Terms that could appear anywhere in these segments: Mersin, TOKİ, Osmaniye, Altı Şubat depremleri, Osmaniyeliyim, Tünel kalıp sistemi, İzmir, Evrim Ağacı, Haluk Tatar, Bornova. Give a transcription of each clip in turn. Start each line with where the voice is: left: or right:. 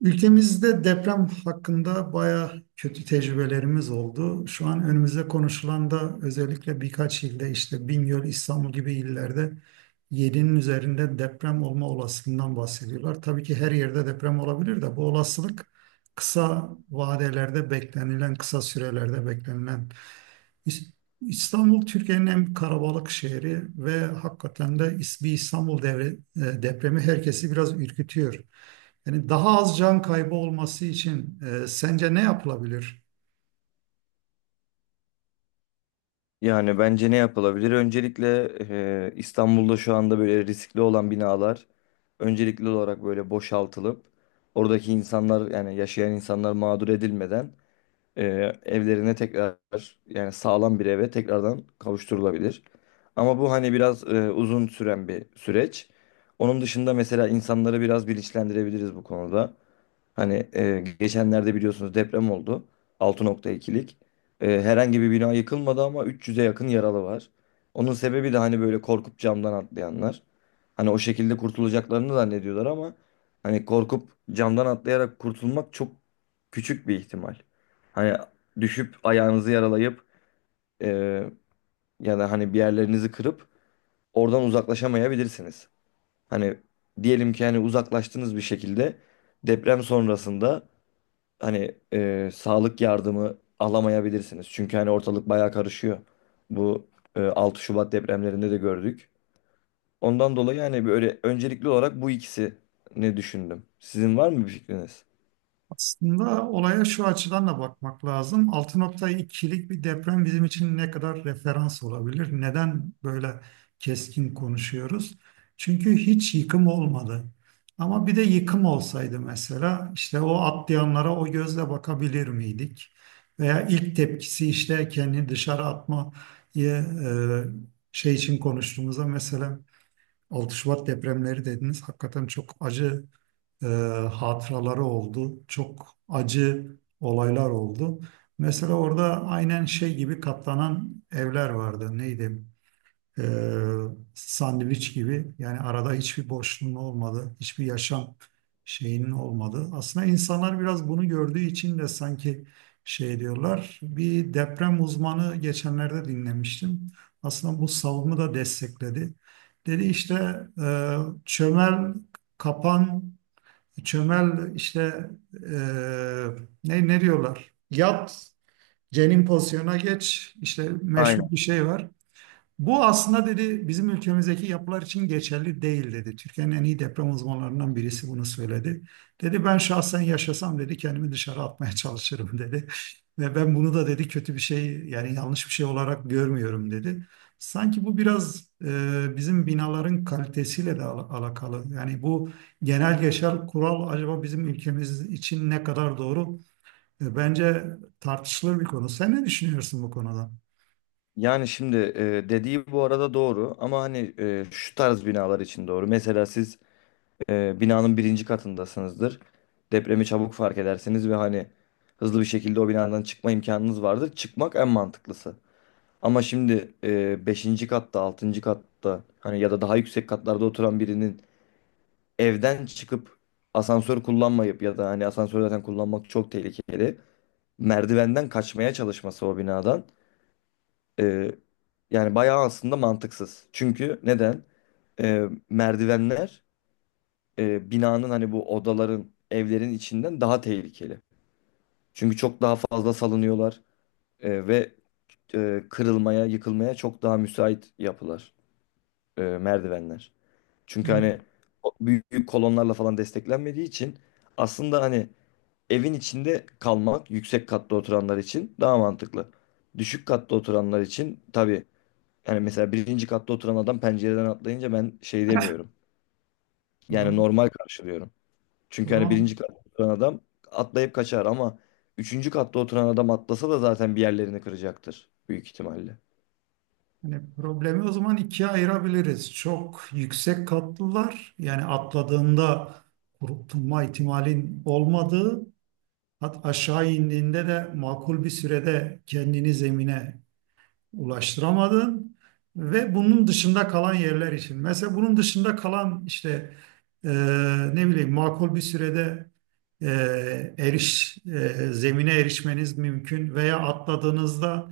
right: Ülkemizde deprem hakkında bayağı kötü tecrübelerimiz oldu. Şu an önümüzde konuşulan da özellikle birkaç ilde işte Bingöl, İstanbul gibi illerde 7'nin üzerinde deprem olma olasılığından bahsediyorlar. Tabii ki her yerde deprem olabilir de bu olasılık kısa vadelerde beklenilen, kısa sürelerde beklenilen. İs- İstanbul Türkiye'nin en karabalık şehri ve hakikaten de is- bir İstanbul depremi herkesi biraz ürkütüyor. Yani daha az can kaybı olması için sence ne yapılabilir?
left: Yani bence ne yapılabilir? Öncelikle İstanbul'da şu anda böyle riskli olan binalar öncelikli olarak böyle boşaltılıp oradaki insanlar yani yaşayan insanlar mağdur edilmeden e, evlerine tekrar yani sağlam bir eve tekrardan kavuşturulabilir. Ama bu hani biraz uzun süren bir süreç. Onun dışında mesela insanları biraz bilinçlendirebiliriz bu konuda. Hani geçenlerde biliyorsunuz deprem oldu. 6.2'lik. Herhangi bir bina yıkılmadı ama 300'e yakın yaralı var. Onun sebebi de hani böyle korkup camdan atlayanlar. Hani o şekilde kurtulacaklarını zannediyorlar ama hani korkup camdan atlayarak kurtulmak çok küçük bir ihtimal. Hani düşüp ayağınızı yaralayıp e, ya da hani bir yerlerinizi kırıp oradan uzaklaşamayabilirsiniz. Hani diyelim ki hani uzaklaştınız bir şekilde deprem sonrasında hani sağlık yardımı alamayabilirsiniz. Çünkü hani ortalık bayağı karışıyor. Bu 6 Şubat depremlerinde de gördük. Ondan dolayı hani böyle öncelikli olarak bu ikisi ne düşündüm. Sizin var mı bir fikriniz?
right: Aslında olaya şu açıdan da bakmak lazım. 6.2'lik bir deprem bizim için ne kadar referans olabilir? Neden böyle keskin konuşuyoruz? Çünkü hiç yıkım olmadı. Ama bir de yıkım olsaydı mesela işte o atlayanlara o gözle bakabilir miydik? Veya ilk tepkisi işte kendini dışarı atma e, şey için konuştuğumuzda mesela 6 Şubat depremleri dediniz. Hakikaten çok acı e, hatıraları oldu. Çok acı olaylar oldu. Mesela orada aynen şey gibi katlanan evler vardı. Neydi? Ee, sandviç gibi. Yani arada hiçbir boşluğun olmadı, hiçbir yaşam şeyinin olmadı. Aslında insanlar biraz bunu gördüğü için de sanki şey diyorlar. Bir deprem uzmanı geçenlerde dinlemiştim. Aslında bu savunumu da destekledi. Dedi işte e, çömel kapan, çömel işte e, ne diyorlar? Yat, cenin pozisyonuna geç. İşte meşhur
left: Aynen.
right: bir şey var. Bu aslında dedi bizim ülkemizdeki yapılar için geçerli değil dedi. Türkiye'nin en iyi deprem uzmanlarından birisi bunu söyledi. Dedi ben şahsen yaşasam dedi kendimi dışarı atmaya çalışırım dedi. Ve ben bunu da dedi kötü bir şey yani yanlış bir şey olarak görmüyorum dedi. Sanki bu biraz bizim binaların kalitesiyle de alakalı. Yani bu genel geçer kural acaba bizim ülkemiz için ne kadar doğru? Bence tartışılır bir konu. Sen ne düşünüyorsun bu konuda?
left: Yani şimdi dediği bu arada doğru ama hani şu tarz binalar için doğru. Mesela siz binanın birinci katındasınızdır. Depremi çabuk fark edersiniz ve hani hızlı bir şekilde o binadan çıkma imkanınız vardır. Çıkmak en mantıklısı. Ama şimdi 5. katta, 6. katta hani ya da daha yüksek katlarda oturan birinin evden çıkıp asansör kullanmayıp ya da hani asansör zaten kullanmak çok tehlikeli. Merdivenden kaçmaya çalışması o binadan e, yani bayağı aslında mantıksız. Çünkü neden? Merdivenler binanın hani bu odaların, evlerin içinden daha tehlikeli. Çünkü çok daha fazla salınıyorlar ve kırılmaya, yıkılmaya çok daha müsait yapılar, merdivenler. Çünkü hani
right: Yani
left: o büyük kolonlarla falan desteklenmediği için aslında hani evin içinde kalmak yüksek katta oturanlar için daha mantıklı. Düşük katta oturanlar için tabii yani mesela birinci katta oturan adam pencereden atlayınca ben şey demiyorum.
right: o
left: Yani
right: zaman,
left: normal karşılıyorum.
right: o
left: Çünkü hani
right: zaman
left: birinci katta oturan adam atlayıp kaçar ama üçüncü katta oturan adam atlasa da zaten bir yerlerini kıracaktır büyük ihtimalle.
right: yani problemi o zaman ikiye ayırabiliriz. Çok yüksek katlılar yani atladığında kurtulma ihtimalin olmadığı, hat aşağı indiğinde de makul bir sürede kendini zemine ulaştıramadın ve bunun dışında kalan yerler için. Mesela bunun dışında kalan işte e, ne bileyim makul bir sürede zemine erişmeniz mümkün veya atladığınızda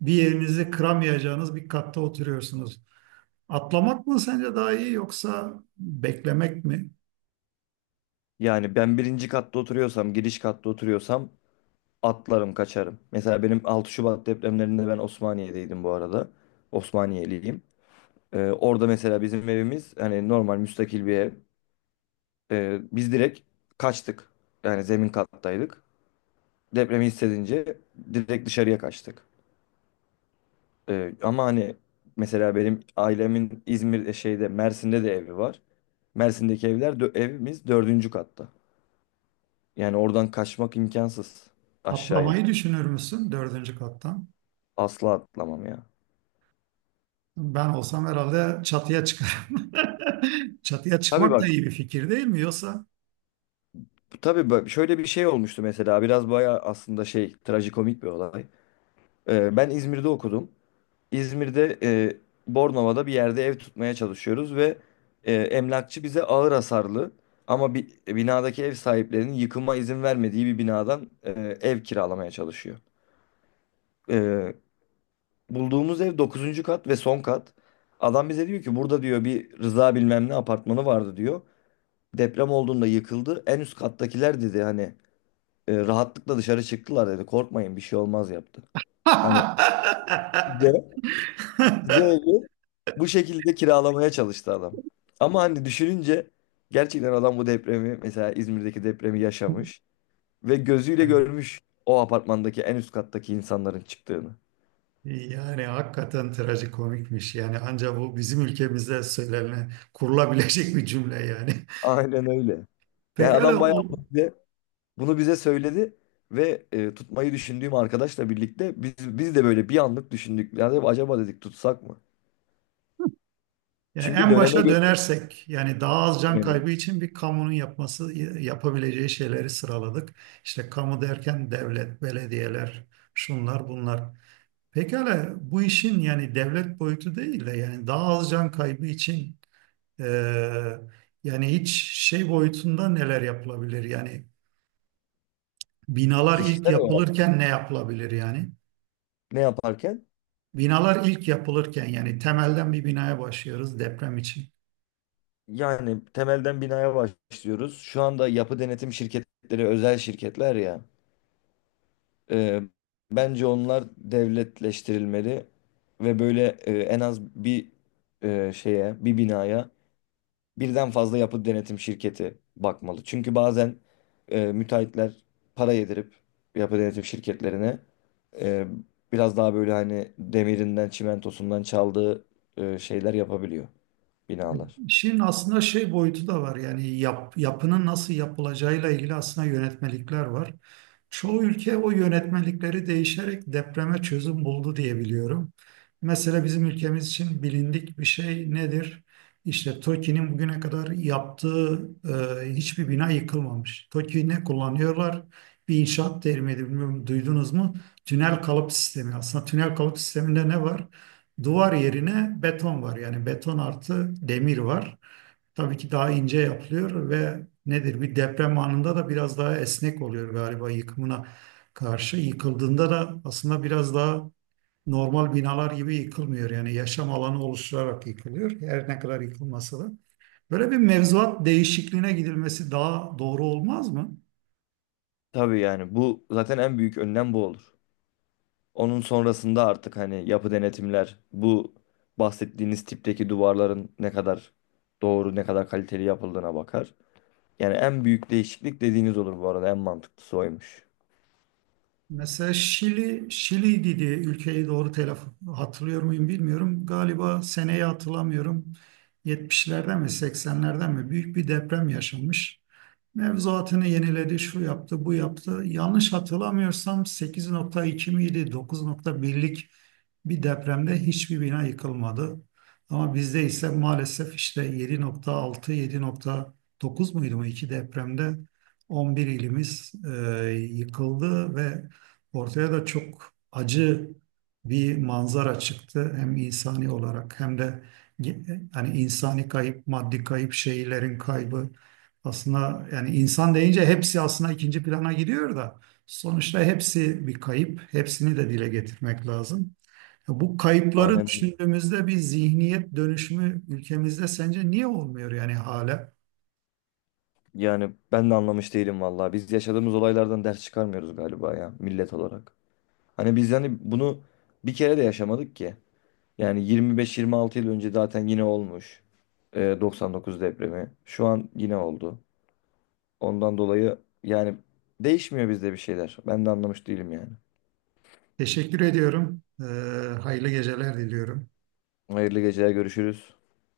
right: bir yerinizi kıramayacağınız bir katta oturuyorsunuz. Atlamak mı sence daha iyi yoksa beklemek mi?
left: Yani ben birinci katta oturuyorsam, giriş katta oturuyorsam atlarım, kaçarım. Mesela benim 6 Şubat depremlerinde ben Osmaniye'deydim bu arada. Osmaniyeliyim. Orada mesela bizim evimiz hani normal müstakil bir ev. Biz direkt kaçtık. Yani zemin kattaydık. Depremi hissedince direkt dışarıya kaçtık. Ama hani mesela benim ailemin İzmir şeyde Mersin'de de evi var. Mersin'deki evimiz dördüncü katta. Yani oradan kaçmak imkansız aşağıya.
right: Atlamayı düşünür müsün dördüncü kattan?
left: Asla atlamam ya.
right: Ben olsam herhalde çatıya çıkarım. Çatıya
left: Tabii
right: çıkmak da
left: bak
right: iyi bir fikir değil mi yoksa?
left: Tabii bak şöyle bir şey olmuştu mesela biraz bayağı aslında şey trajikomik bir olay. Ben İzmir'de okudum. İzmir'de Bornova'da bir yerde ev tutmaya çalışıyoruz ve emlakçı bize ağır hasarlı ama binadaki ev sahiplerinin yıkıma izin vermediği bir binadan ev kiralamaya çalışıyor. Ee, Bulduğumuz ev dokuzuncu kat ve son kat. Adam bize diyor ki burada diyor bir Rıza bilmem ne apartmanı vardı diyor. Deprem olduğunda yıkıldı. En üst kattakiler dedi hani rahatlıkla dışarı çıktılar dedi. Korkmayın bir şey olmaz yaptı. Hani bize de evi bu şekilde kiralamaya çalıştı adam. Ama hani düşününce gerçekten adam bu depremi mesela İzmir'deki depremi yaşamış ve gözüyle görmüş o apartmandaki en üst kattaki insanların çıktığını.
right: Yani hakikaten trajikomikmiş. Yani ancak bu bizim ülkemizde söylenen kurulabilecek bir cümle yani.
left: Aynen öyle. Yani
right: Pekala
left: adam bayağı
right: o,
left: bunu bize söyledi ve tutmayı düşündüğüm arkadaşla birlikte biz de böyle bir anlık düşündük. Yani acaba dedik tutsak mı?
right: yani
left: Çünkü
right: en
left: döneme
right: başa
left: göre
right: dönersek yani daha az can kaybı için bir kamunun yapması yapabileceği şeyleri sıraladık. İşte kamu derken devlet, belediyeler, şunlar bunlar. Pekala bu işin yani devlet boyutu değil de yani daha az can kaybı için Ee, yani hiç şey boyutunda neler yapılabilir? Yani binalar ilk
left: kişisel olarak
right: yapılırken ne yapılabilir yani?
left: ne yaparken
right: Binalar ilk yapılırken yani temelden bir binaya başlıyoruz deprem için.
left: yani temelden binaya başlıyoruz. Şu anda yapı denetim şirketleri özel şirketler ya. e, Bence onlar devletleştirilmeli ve böyle en az bir şeye, bir binaya birden fazla yapı denetim şirketi bakmalı. Çünkü bazen müteahhitler para yedirip yapı denetim şirketlerine e, biraz daha böyle hani demirinden, çimentosundan çaldığı şeyler yapabiliyor binalar.
right: İşin aslında şey boyutu da var yani yapının nasıl yapılacağıyla ilgili aslında yönetmelikler var. Çoğu ülke o yönetmelikleri değişerek depreme çözüm buldu diye biliyorum. Mesela bizim ülkemiz için bilindik bir şey nedir? İşte TOKİ'nin bugüne kadar yaptığı hiçbir bina yıkılmamış. TOKİ ne kullanıyorlar? Bir inşaat terimi bilmiyorum duydunuz mu? Tünel kalıp sistemi. Aslında tünel kalıp sisteminde ne var? Duvar yerine beton var. Yani beton artı demir var. Tabii ki daha ince yapılıyor ve nedir bir deprem anında da biraz daha esnek oluyor galiba yıkımına karşı. Yıkıldığında da aslında biraz daha normal binalar gibi yıkılmıyor. Yani yaşam alanı oluşturarak yıkılıyor. Her ne kadar yıkılmasa da. Böyle bir mevzuat değişikliğine gidilmesi daha doğru olmaz mı?
left: Tabii yani bu zaten en büyük önlem bu olur. Onun sonrasında artık hani yapı denetimler bu bahsettiğiniz tipteki duvarların ne kadar doğru, ne kadar kaliteli yapıldığına bakar. Yani en büyük değişiklik dediğiniz olur bu arada en mantıklısı oymuş.
right: Mesela Şili, Şili'ydi diye ülkeyi doğru telaffuz hatırlıyor muyum bilmiyorum. Galiba seneyi hatırlamıyorum. 70'lerden mi 80'lerden mi büyük bir deprem yaşanmış. Mevzuatını yeniledi, şu yaptı, bu yaptı. Yanlış hatırlamıyorsam 8.2 miydi, 9.1'lik bir depremde hiçbir bina yıkılmadı. Ama bizde ise maalesef işte 7.6, 7.9 muydu mu iki depremde 11 ilimiz yıkıldı ve ortaya da çok acı bir manzara çıktı. Hem insani olarak hem de hani insani kayıp, maddi kayıp, şehirlerin kaybı. Aslında yani insan deyince hepsi aslında ikinci plana gidiyor da sonuçta hepsi bir kayıp. Hepsini de dile getirmek lazım. Ya bu kayıpları
left: Aynen öyle.
right: düşündüğümüzde bir zihniyet dönüşümü ülkemizde sence niye olmuyor yani hala?
left: Yani ben de anlamış değilim vallahi. Biz yaşadığımız olaylardan ders çıkarmıyoruz galiba ya millet olarak. Hani biz yani bunu bir kere de yaşamadık ki. Yani 25-26 yıl önce zaten yine olmuş. 99 depremi. Şu an yine oldu. Ondan dolayı yani değişmiyor bizde bir şeyler. Ben de anlamış değilim yani.
right: Teşekkür ediyorum. Hayırlı geceler diliyorum.
left: Hayırlı geceler görüşürüz.